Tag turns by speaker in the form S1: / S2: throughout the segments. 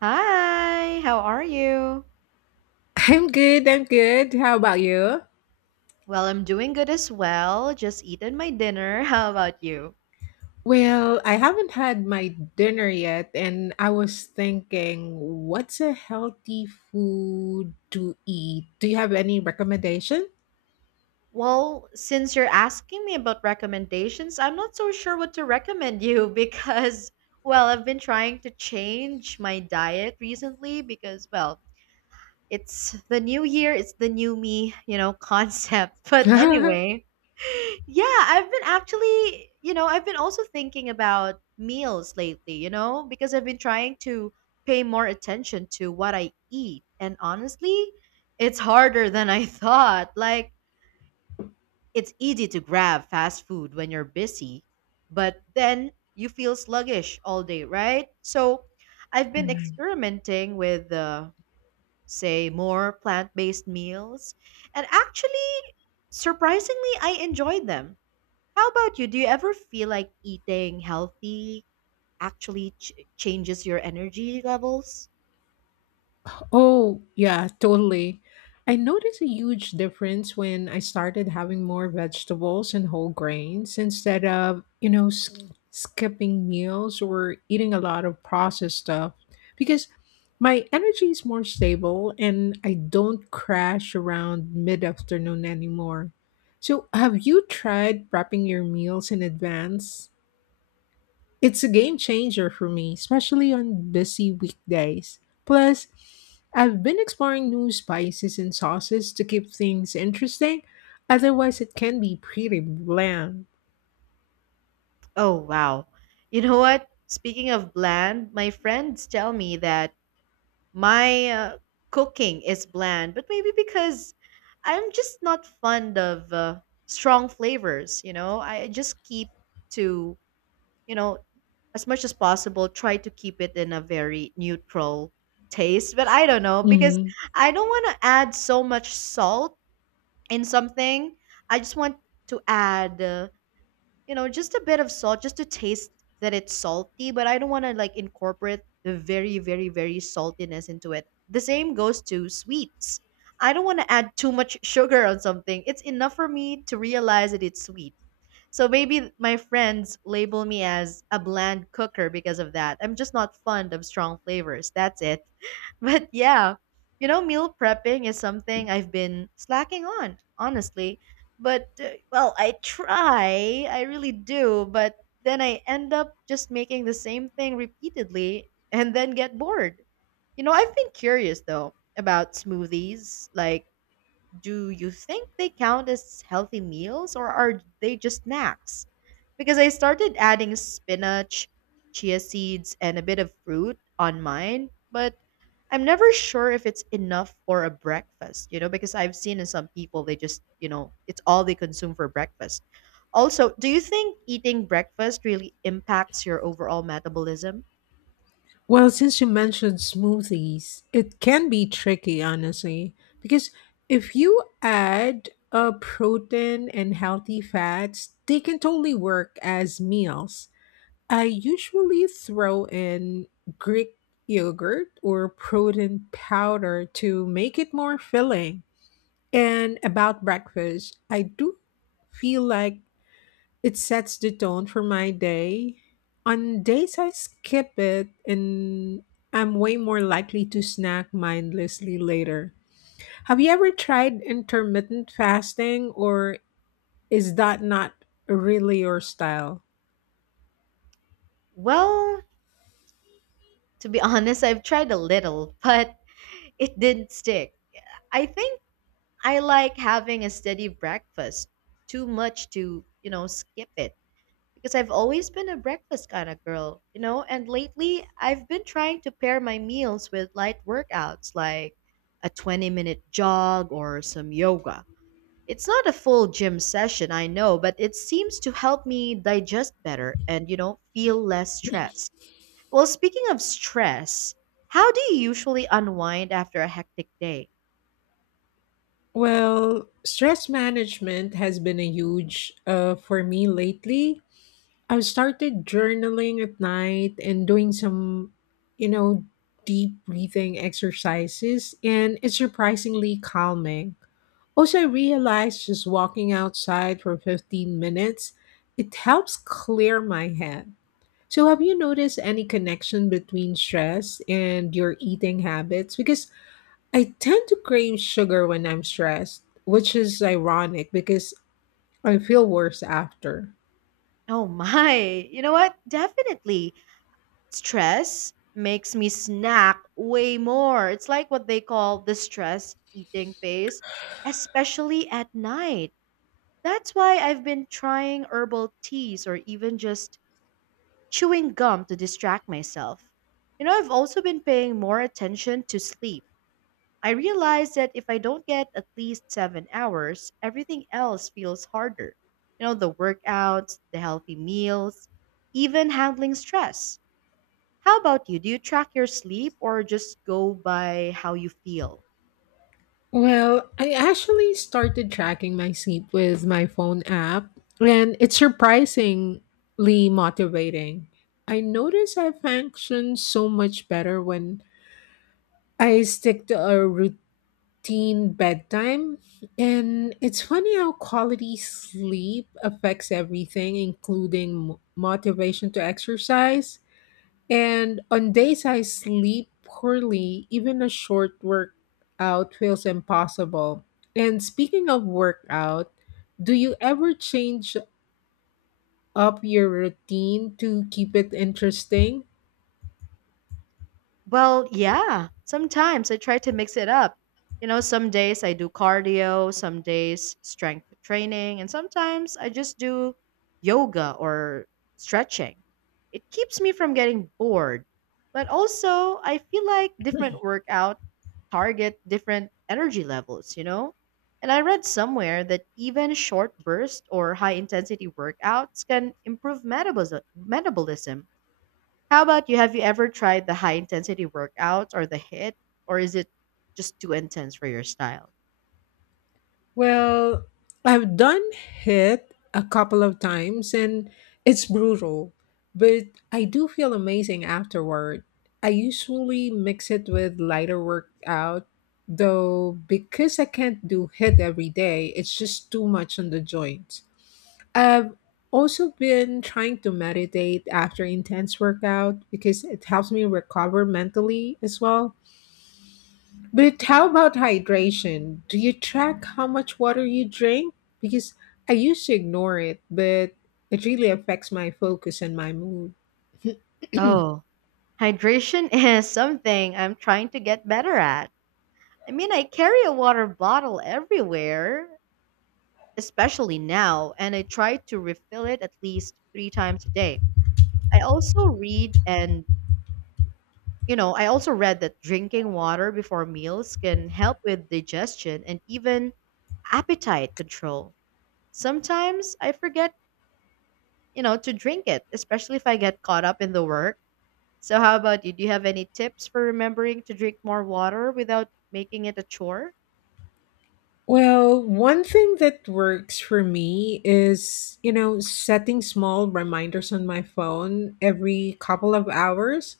S1: Hi, how are you?
S2: I'm good, I'm good. How about you?
S1: Well, I'm doing good as well. Just eaten my dinner. How about you?
S2: Well, I haven't had my dinner yet, and I was thinking, what's a healthy food to eat? Do you have any recommendation?
S1: Well, since you're asking me about recommendations, I'm not so sure what to recommend you because, I've been trying to change my diet recently because, it's the new year, it's the new me, concept. But anyway, yeah, I've been actually, I've been also thinking about meals lately, because I've been trying to pay more attention to what I eat. And honestly, it's harder than I thought. Like, it's easy to grab fast food when you're busy, but then you feel sluggish all day, right? So, I've been
S2: Mm.
S1: experimenting with say more plant-based meals. And actually, surprisingly, I enjoyed them. How about you? Do you ever feel like eating healthy actually changes your energy levels?
S2: Oh, yeah, totally. I noticed a huge difference when I started having more vegetables and whole grains instead of, skipping meals or eating a lot of processed stuff because my energy is more stable and I don't crash around mid-afternoon anymore. So, have you tried prepping your meals in advance? It's a game changer for me, especially on busy weekdays. Plus, I've been exploring new spices and sauces to keep things interesting, otherwise, it can be pretty bland.
S1: Oh, wow. You know what? Speaking of bland, my friends tell me that my cooking is bland, but maybe because I'm just not fond of strong flavors, you know? I just keep to, you know, as much as possible, try to keep it in a very neutral taste, but I don't know because
S2: Mhm.
S1: I don't want to add so much salt in something. I just want to add just a bit of salt just to taste that it's salty, but I don't want to, like, incorporate the very saltiness into it. The same goes to sweets. I don't want to add too much sugar on something. It's enough for me to realize that it's sweet. So maybe my friends label me as a bland cooker because of that. I'm just not fond of strong flavors. That's it. But yeah, meal prepping is something I've been slacking on, honestly. But, well, I really do, but then I end up just making the same thing repeatedly and then get bored. You know, I've been curious though about smoothies, like, do you think they count as healthy meals or are they just snacks? Because I started adding spinach, chia seeds, and a bit of fruit on mine, but I'm never sure if it's enough for a breakfast, because I've seen in some people they just, it's all they consume for breakfast. Also, do you think eating breakfast really impacts your overall metabolism?
S2: Well, since you mentioned smoothies, it can be tricky, honestly, because if you add a protein and healthy fats, they can totally work as meals. I usually throw in Greek yogurt or protein powder to make it more filling. And about breakfast, I do feel like it sets the tone for my day. On days I skip it and I'm way more likely to snack mindlessly later. Have you ever tried intermittent fasting or is that not really your style?
S1: Well, to be honest, I've tried a little, but it didn't stick. I think I like having a steady breakfast, too much to, skip it. Because I've always been a breakfast kind of girl, and lately I've been trying to pair my meals with light workouts like a 20-minute jog or some yoga. It's not a full gym session, I know, but it seems to help me digest better and, feel less stressed. Well, speaking of stress, how do you usually unwind after a hectic day?
S2: Well, stress management has been a huge for me lately. I've started journaling at night and doing some, you know, deep breathing exercises, and it's surprisingly calming. Also, I realized just walking outside for 15 minutes, it helps clear my head. So, have you noticed any connection between stress and your eating habits? Because I tend to crave sugar when I'm stressed, which is ironic because I feel worse after.
S1: Oh my. You know what? Definitely. Stress makes me snack way more. It's like what they call the stress eating phase, especially at night. That's why I've been trying herbal teas or even just chewing gum to distract myself. You know, I've also been paying more attention to sleep. I realize that if I don't get at least 7 hours, everything else feels harder. You know, the workouts, the healthy meals, even handling stress. How about you? Do you track your sleep or just go by how you feel?
S2: Well, I actually started tracking my sleep with my phone app, and it's surprisingly motivating. I notice I function so much better when I stick to a routine bedtime. And it's funny how quality sleep affects everything, including motivation to exercise. And on days I sleep poorly, even a short workout feels impossible. And speaking of workout, do you ever change up your routine to keep it interesting?
S1: Well, yeah. Sometimes I try to mix it up. You know, some days I do cardio, some days strength training, and sometimes I just do yoga or stretching. It keeps me from getting bored. But also, I feel like different workout target different energy levels, you know? And I read somewhere that even short burst or high intensity workouts can improve metabolism. How about you? Have you ever tried the high intensity workouts or the HIT, or is it just too intense for your style?
S2: Well, I've done HIT a couple of times and it's brutal, but I do feel amazing afterward. I usually mix it with lighter workout, though, because I can't do HIT every day, it's just too much on the joints. I've also been trying to meditate after intense workout because it helps me recover mentally as well. But how about hydration? Do you track how much water you drink? Because I used to ignore it, but it really affects my focus and my mood.
S1: Oh, hydration is something I'm trying to get better at. I mean, I carry a water bottle everywhere, especially now, and I try to refill it at least three times a day. I also read and you know, I also read that drinking water before meals can help with digestion and even appetite control. Sometimes I forget, to drink it, especially if I get caught up in the work. So how about you? Do you have any tips for remembering to drink more water without making it a chore?
S2: Well, one thing that works for me is, setting small reminders on my phone every couple of hours.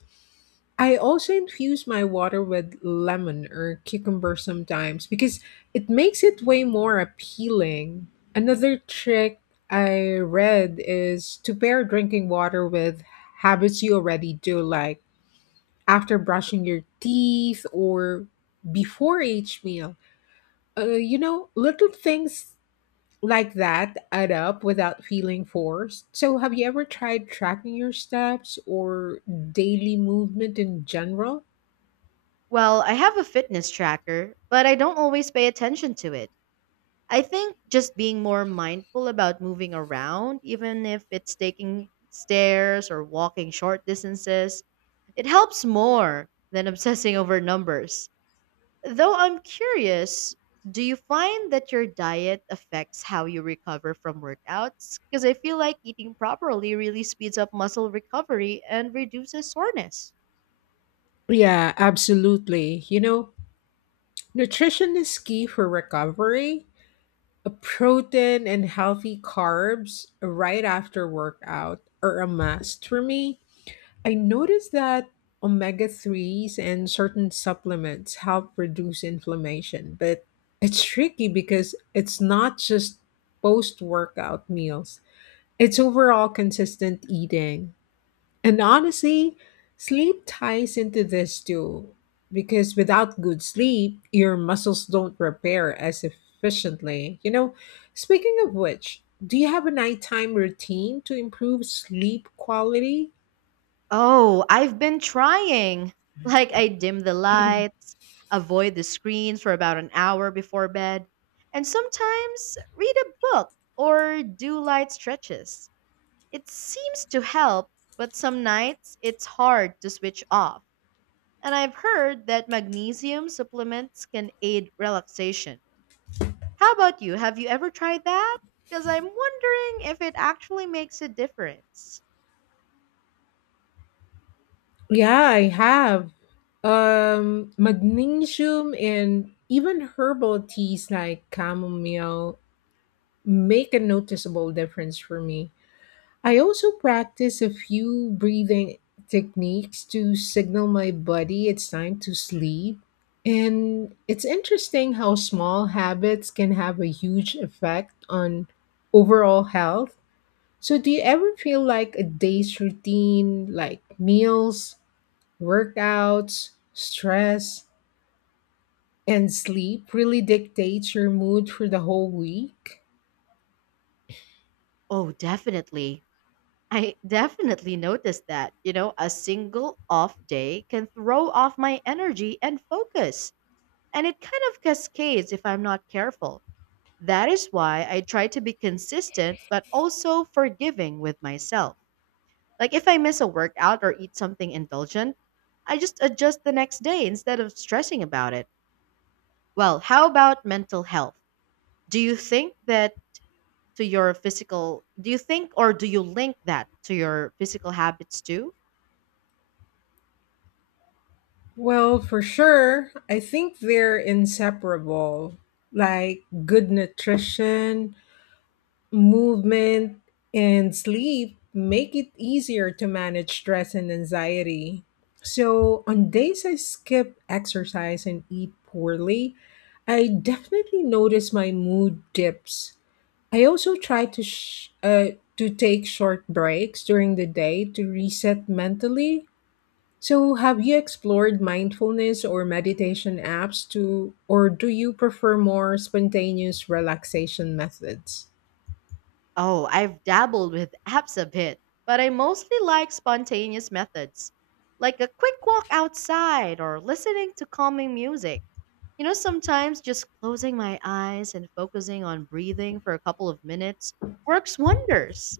S2: I also infuse my water with lemon or cucumber sometimes because it makes it way more appealing. Another trick I read is to pair drinking water with habits you already do, like after brushing your teeth or before each meal. Little things like that add up without feeling forced. So, have you ever tried tracking your steps or daily movement in general?
S1: Well, I have a fitness tracker, but I don't always pay attention to it. I think just being more mindful about moving around, even if it's taking stairs or walking short distances, it helps more than obsessing over numbers. Though I'm curious, do you find that your diet affects how you recover from workouts? Because I feel like eating properly really speeds up muscle recovery and reduces soreness.
S2: Yeah, absolutely. Nutrition is key for recovery. A protein and healthy carbs right after workout are a must for me. I noticed that omega 3s and certain supplements help reduce inflammation, but it's tricky because it's not just post workout meals, it's overall consistent eating. And honestly, sleep ties into this too, because without good sleep, your muscles don't repair as efficiently. Speaking of which, do you have a nighttime routine to improve sleep quality?
S1: Oh, I've been trying. Like, I dim the lights, avoid the screens for about an hour before bed, and sometimes read a book or do light stretches. It seems to help, but some nights it's hard to switch off. And I've heard that magnesium supplements can aid relaxation. How about you? Have you ever tried that? Because I'm wondering if it actually makes a difference.
S2: Yeah, I have. Magnesium and even herbal teas like chamomile make a noticeable difference for me. I also practice a few breathing techniques to signal my body it's time to sleep. And it's interesting how small habits can have a huge effect on overall health. So, do you ever feel like a day's routine, like meals, workouts, stress, and sleep, really dictates your mood for the whole week?
S1: Oh, definitely. I definitely noticed that. You know, a single off day can throw off my energy and focus. And it kind of cascades if I'm not careful. That is why I try to be consistent, but also forgiving with myself. Like, if I miss a workout or eat something indulgent, I just adjust the next day instead of stressing about it. Well, how about mental health? Do you think that do you think or do you link that to your physical habits too?
S2: Well, for sure, I think they're inseparable. Like good nutrition, movement, and sleep make it easier to manage stress and anxiety. So, on days I skip exercise and eat poorly, I definitely notice my mood dips. I also try to to take short breaks during the day to reset mentally. So, have you explored mindfulness or meditation apps to, or do you prefer more spontaneous relaxation methods?
S1: Oh, I've dabbled with apps a bit, but I mostly like spontaneous methods, like a quick walk outside or listening to calming music. You know, sometimes just closing my eyes and focusing on breathing for a couple of minutes works wonders.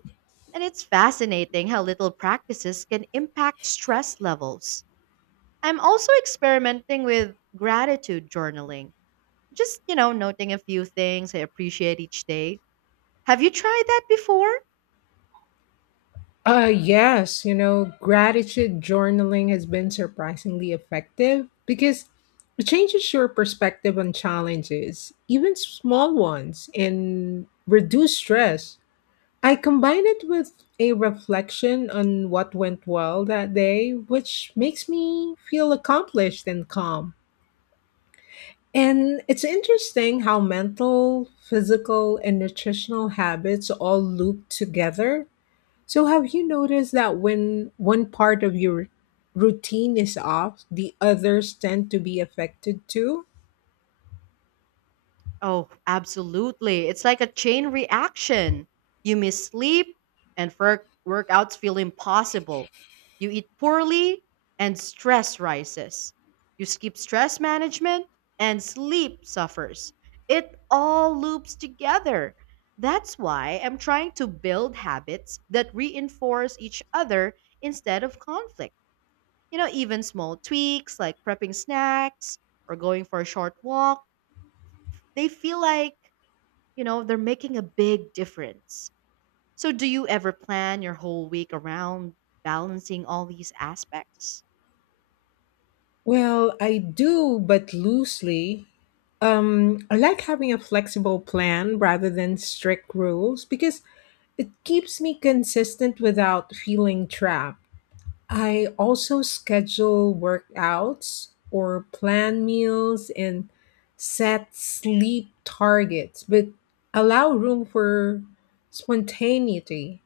S1: And it's fascinating how little practices can impact stress levels. I'm also experimenting with gratitude journaling, just, noting a few things I appreciate each day. Have you tried that before?
S2: Yes, gratitude journaling has been surprisingly effective because it changes your perspective on challenges, even small ones, and reduce stress. I combine it with a reflection on what went well that day, which makes me feel accomplished and calm. And it's interesting how mental, physical, and nutritional habits all loop together. So, have you noticed that when one part of your routine is off, the others tend to be affected too?
S1: Oh, absolutely. It's like a chain reaction. You miss sleep, and workouts feel impossible. You eat poorly, and stress rises. You skip stress management, and sleep suffers. It all loops together. That's why I'm trying to build habits that reinforce each other instead of conflict. You know, even small tweaks like prepping snacks or going for a short walk, they feel like, they're making a big difference. So, do you ever plan your whole week around balancing all these aspects?
S2: Well, I do, but loosely. I like having a flexible plan rather than strict rules because it keeps me consistent without feeling trapped. I also schedule workouts or plan meals and set sleep targets, but allow room for spontaneity.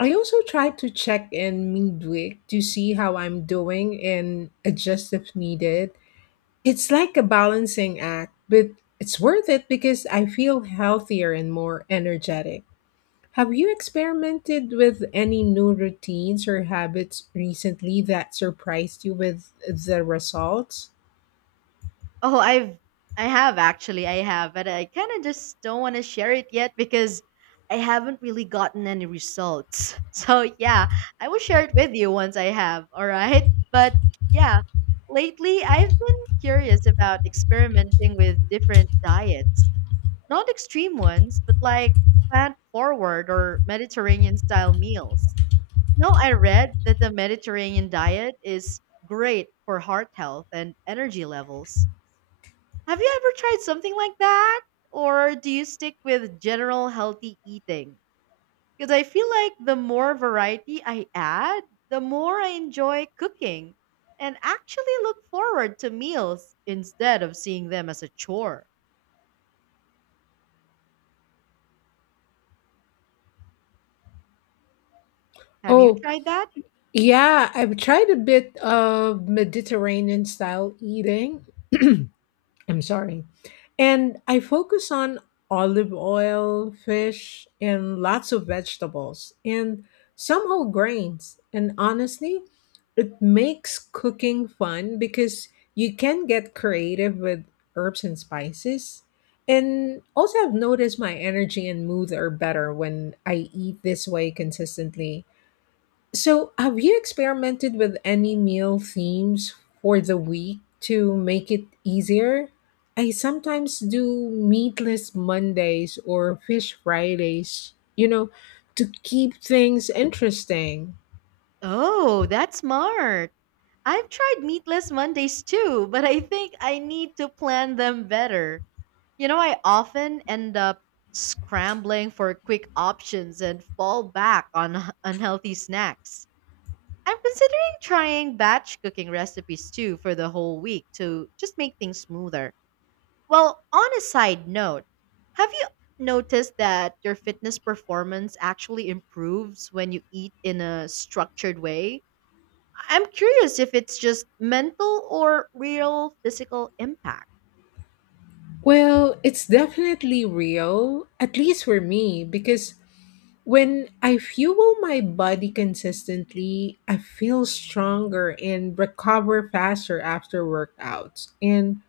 S2: I also try to check in midweek to see how I'm doing and adjust if needed. It's like a balancing act, but it's worth it because I feel healthier and more energetic. Have you experimented with any new routines or habits recently that surprised you with the results?
S1: Oh, I've I have actually. I have, but I kind of just don't want to share it yet because I haven't really gotten any results. So, yeah, I will share it with you once I have, all right? But yeah, lately I've been curious about experimenting with different diets. Not extreme ones, but like plant forward or Mediterranean style meals. No, I read that the Mediterranean diet is great for heart health and energy levels. Have you ever tried something like that? Or do you stick with general healthy eating? Because I feel like the more variety I add, the more I enjoy cooking and actually look forward to meals instead of seeing them as a chore. Have you
S2: Oh,
S1: tried that?
S2: yeah, I've tried a bit of Mediterranean style eating. I'm sorry. And I focus on olive oil, fish, and lots of vegetables, and some whole grains. And honestly, it makes cooking fun because you can get creative with herbs and spices. And also, I've noticed my energy and mood are better when I eat this way consistently. So, have you experimented with any meal themes for the week to make it easier? I sometimes do meatless Mondays or fish Fridays, to keep things interesting.
S1: Oh, that's smart. I've tried meatless Mondays too, but I think I need to plan them better. You know, I often end up scrambling for quick options and fall back on unhealthy snacks. I'm considering trying batch cooking recipes too for the whole week to just make things smoother. Well, on a side note, have you noticed that your fitness performance actually improves when you eat in a structured way? I'm curious if it's just mental or real physical impact.
S2: Well, it's definitely real, at least for me, because when I fuel my body consistently, I feel stronger and recover faster after workouts. And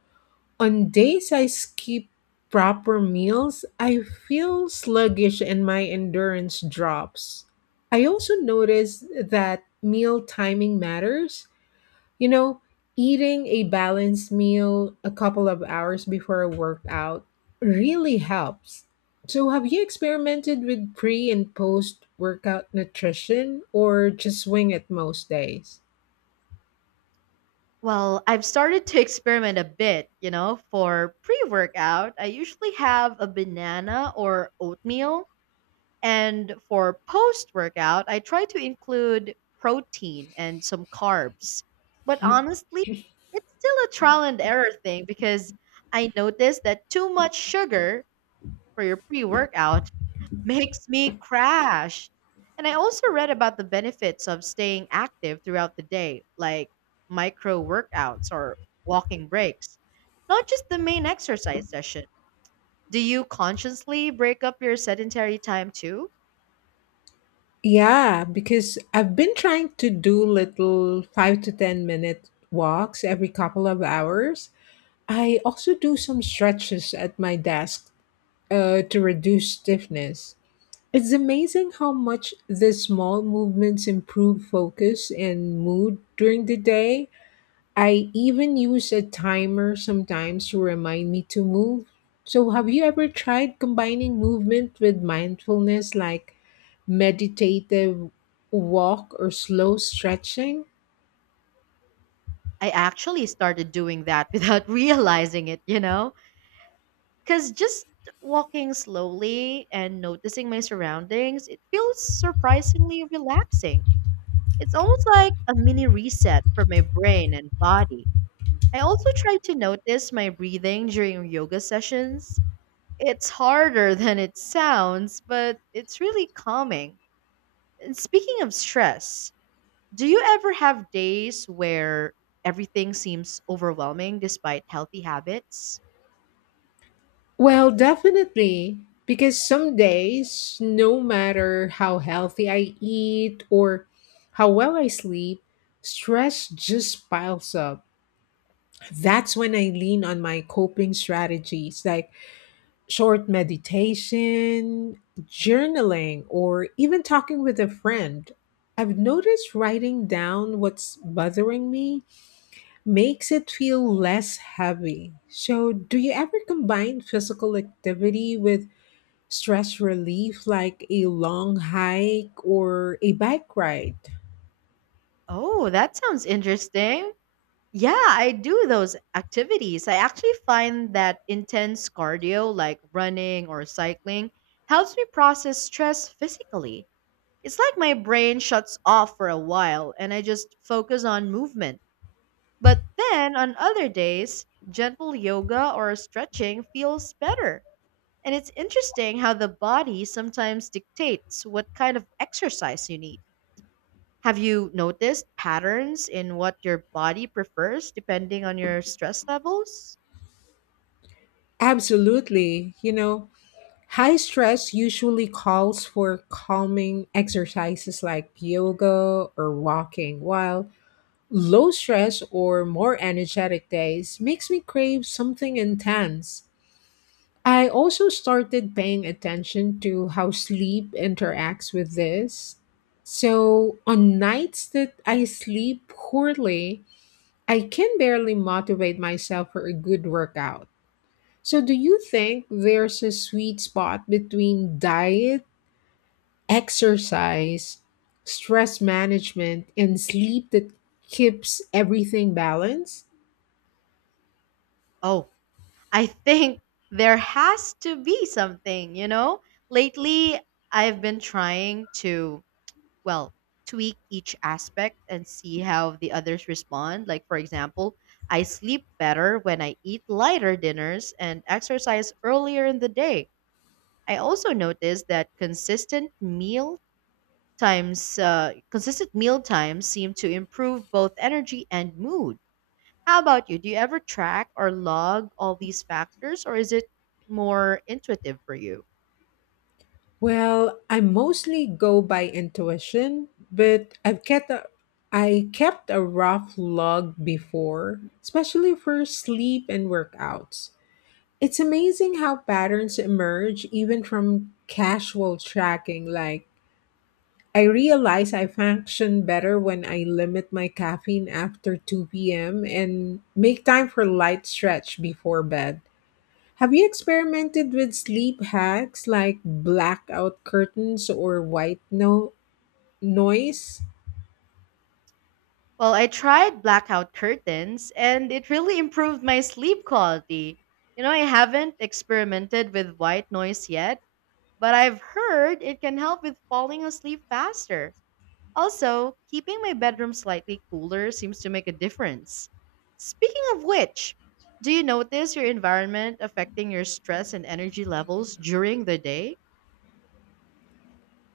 S2: on days I skip proper meals, I feel sluggish and my endurance drops. I also notice that meal timing matters. You know, Eating a balanced meal a couple of hours before a workout really helps. So, have you experimented with pre and post workout nutrition or just swing it most days?
S1: Well, I've started to experiment a bit, for pre workout. I usually have a banana or oatmeal. And for post workout, I try to include protein and some carbs. But honestly, it's still a trial and error thing because I noticed that too much sugar for your pre workout makes me crash. And I also read about the benefits of staying active throughout the day, like micro workouts or walking breaks, not just the main exercise session. Do you consciously break up your sedentary time too?
S2: Yeah, because I've been trying to do little 5 to 10 minute walks every couple of hours. I also do some stretches at my desk to reduce stiffness. It's amazing how much the small movements improve focus and mood during the day. I even use a timer sometimes to remind me to move. So, have you ever tried combining movement with mindfulness like meditative walk or slow stretching?
S1: I actually started doing that without realizing it, you know? Because just walking slowly and noticing my surroundings, it feels surprisingly relaxing. It's almost like a mini reset for my brain and body. I also try to notice my breathing during yoga sessions. It's harder than it sounds, but it's really calming. And speaking of stress, do you ever have days where everything seems overwhelming despite healthy habits?
S2: Well, definitely. Because some days, no matter how healthy I eat or how well I sleep, stress just piles up. That's when I lean on my coping strategies like short meditation, journaling, or even talking with a friend. I've noticed writing down what's bothering me makes it feel less heavy. So, do you ever combine physical activity with stress relief like a long hike or a bike ride?
S1: Oh, that sounds interesting. Yeah, I do those activities. I actually find that intense cardio, like running or cycling, helps me process stress physically. It's like my brain shuts off for a while and I just focus on movement. But then on other days, gentle yoga or stretching feels better. And it's interesting how the body sometimes dictates what kind of exercise you need. Have you noticed patterns in what your body prefers depending on your stress levels?
S2: Absolutely. High stress usually calls for calming exercises like yoga or walking, while low stress or more energetic days makes me crave something intense. I also started paying attention to how sleep interacts with this. So, on nights that I sleep poorly, I can barely motivate myself for a good workout. So, do you think there's a sweet spot between diet, exercise, stress management, and sleep that keeps everything balanced?
S1: Oh, I think there has to be something, you know? Lately, I've been trying to well, tweak each aspect and see how the others respond. Like, for example, I sleep better when I eat lighter dinners and exercise earlier in the day. I also noticed that consistent meal times seem to improve both energy and mood. How about you? Do you ever track or log all these factors, or is it more intuitive for you?
S2: Well, I mostly go by intuition, but I kept a rough log before, especially for sleep and workouts. It's amazing how patterns emerge even from casual tracking. Like, I realize I function better when I limit my caffeine after 2 p.m. and make time for light stretch before bed. Have you experimented with sleep hacks like blackout curtains or white noise?
S1: Well, I tried blackout curtains and it really improved my sleep quality. You know, I haven't experimented with white noise yet, but I've heard it can help with falling asleep faster. Also, keeping my bedroom slightly cooler seems to make a difference. Speaking of which, do you notice your environment affecting your stress and energy levels during the day?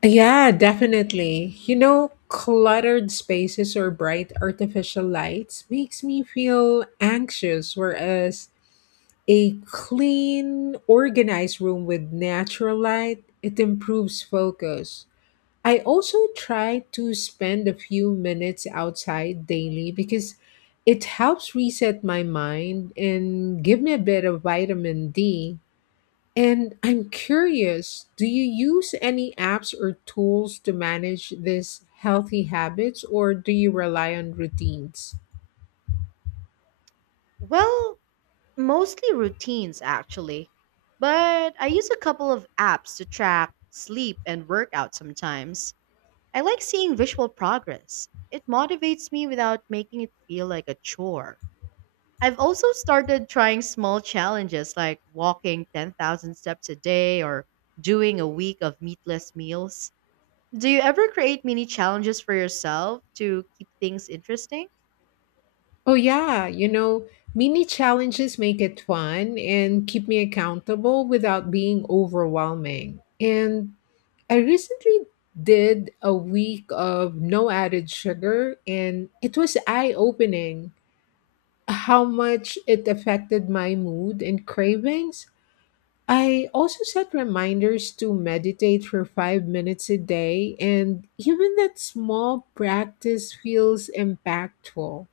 S2: Yeah, definitely. Cluttered spaces or bright artificial lights makes me feel anxious, whereas a clean, organized room with natural light, it improves focus. I also try to spend a few minutes outside daily because it helps reset my mind and give me a bit of vitamin D. And I'm curious, do you use any apps or tools to manage these healthy habits or do you rely on routines?
S1: Well, mostly routines, actually. But I use a couple of apps to track sleep and workout sometimes. I like seeing visual progress. It motivates me without making it feel like a chore. I've also started trying small challenges like walking 10,000 steps a day or doing a week of meatless meals. Do you ever create mini challenges for yourself to keep things interesting?
S2: Oh, yeah. Mini challenges make it fun and keep me accountable without being overwhelming. And I recently did a week of no added sugar, and it was eye opening how much it affected my mood and cravings. I also set reminders to meditate for 5 minutes a day, and even that small practice feels impactful.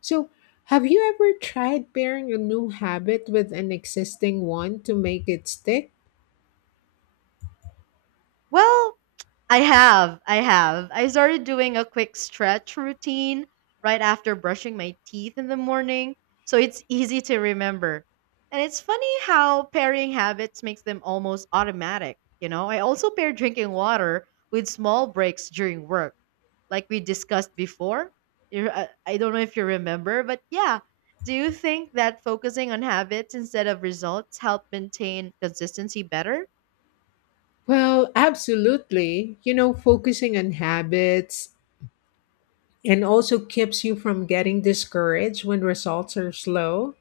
S2: So, have you ever tried pairing a new habit with an existing one to make it stick?
S1: Well, I have. I have. I started doing a quick stretch routine right after brushing my teeth in the morning, so it's easy to remember. And it's funny how pairing habits makes them almost automatic, you know? I also pair drinking water with small breaks during work, like we discussed before. I don't know if you remember, but yeah. Do you think that focusing on habits instead of results help maintain consistency better?
S2: Well, absolutely. Focusing on habits and also keeps you from getting discouraged when results are slow.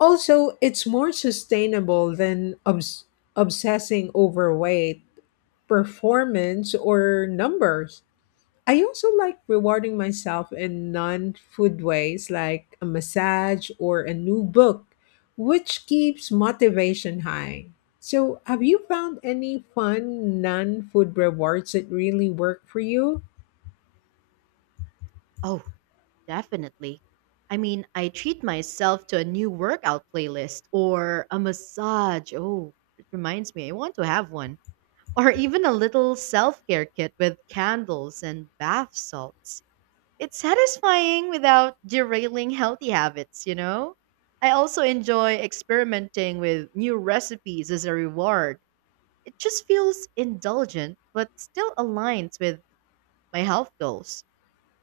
S2: Also, it's more sustainable than obsessing over weight, performance or numbers. I also like rewarding myself in non food ways like a massage or a new book, which keeps motivation high. So, have you found any fun non food rewards that really work for you?
S1: Oh, definitely. I mean, I treat myself to a new workout playlist or a massage. Oh, it reminds me, I want to have one. Or even a little self care kit with candles and bath salts. It's satisfying without derailing healthy habits, you know? I also enjoy experimenting with new recipes as a reward. It just feels indulgent, but still aligns with my health goals.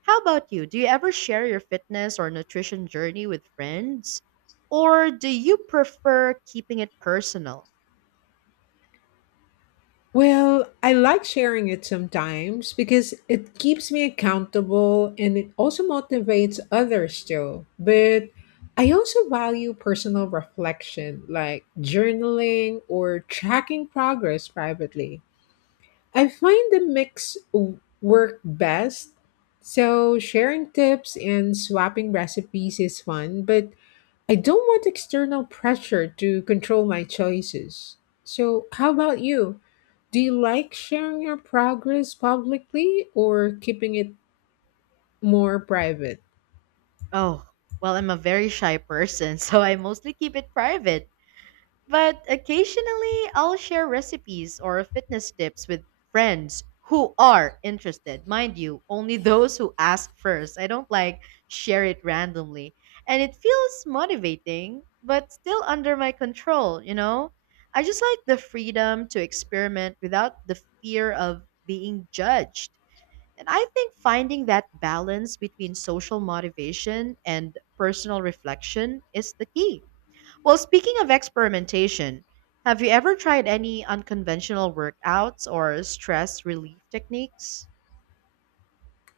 S1: How about you? Do you ever share your fitness or nutrition journey with friends? Or do you prefer keeping it personal?
S2: Well, I like sharing it sometimes because it keeps me accountable and it also motivates others too. But I also value personal reflection like journaling or tracking progress privately. I find the mix work best. So sharing tips and swapping recipes is fun, but I don't want external pressure to control my choices. So, how about you? Do you like sharing your progress publicly or keeping it more private?
S1: Oh, well, I'm a very shy person, so I mostly keep it private. But occasionally, I'll share recipes or fitness tips with friends who are interested. Mind you, only those who ask first. I don't like share it randomly. And it feels motivating, but still under my control, you know? I just like the freedom to experiment without the fear of being judged. And I think finding that balance between social motivation and personal reflection is the key. Well, speaking of experimentation, have you ever tried any unconventional workouts or stress relief techniques?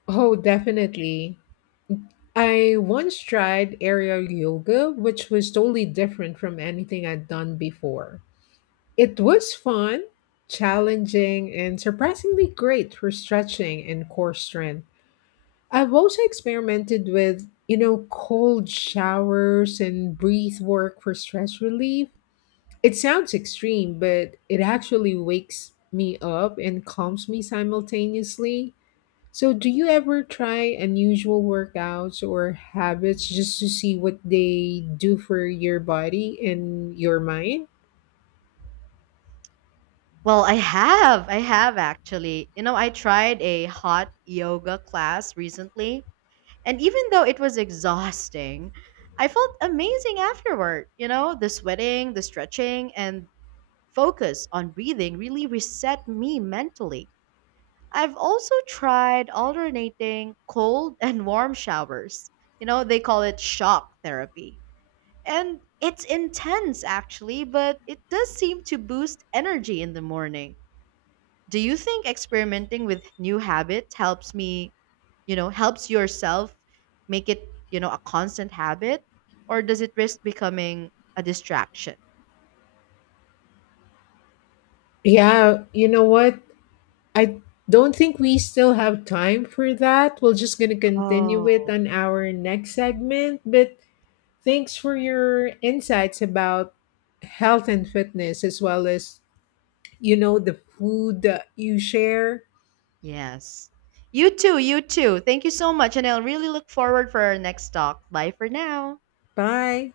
S2: Oh, definitely. I once tried aerial yoga, which was totally different from anything I'd done before. It was fun, challenging, and surprisingly great for stretching and core strength. I've also experimented with, cold showers and breath work for stress relief. It sounds extreme, but it actually wakes me up and calms me simultaneously. So, do you ever try unusual workouts or habits just to see what they do for your body and your mind?
S1: Well, I have. I have actually. You know, I tried a hot yoga class recently, and even though it was exhausting, I felt amazing afterward. You know, the sweating, the stretching, and focus on breathing really reset me mentally. I've also tried alternating cold and warm showers. You know, they call it shock therapy. And it's intense, actually, but it does seem to boost energy in the morning. Do you think experimenting with new habits helps yourself make it a constant habit? Or does it risk becoming a distraction?
S2: Yeah, you know what? I don't think we still have time for that. We're just going to continue it
S1: Oh.
S2: on our next segment, but thanks for your insights about health and fitness as well as the food that you share.
S1: Yes. You too, you too. Thank you so much, and I'll really look forward for our next talk. Bye for now.
S2: Bye.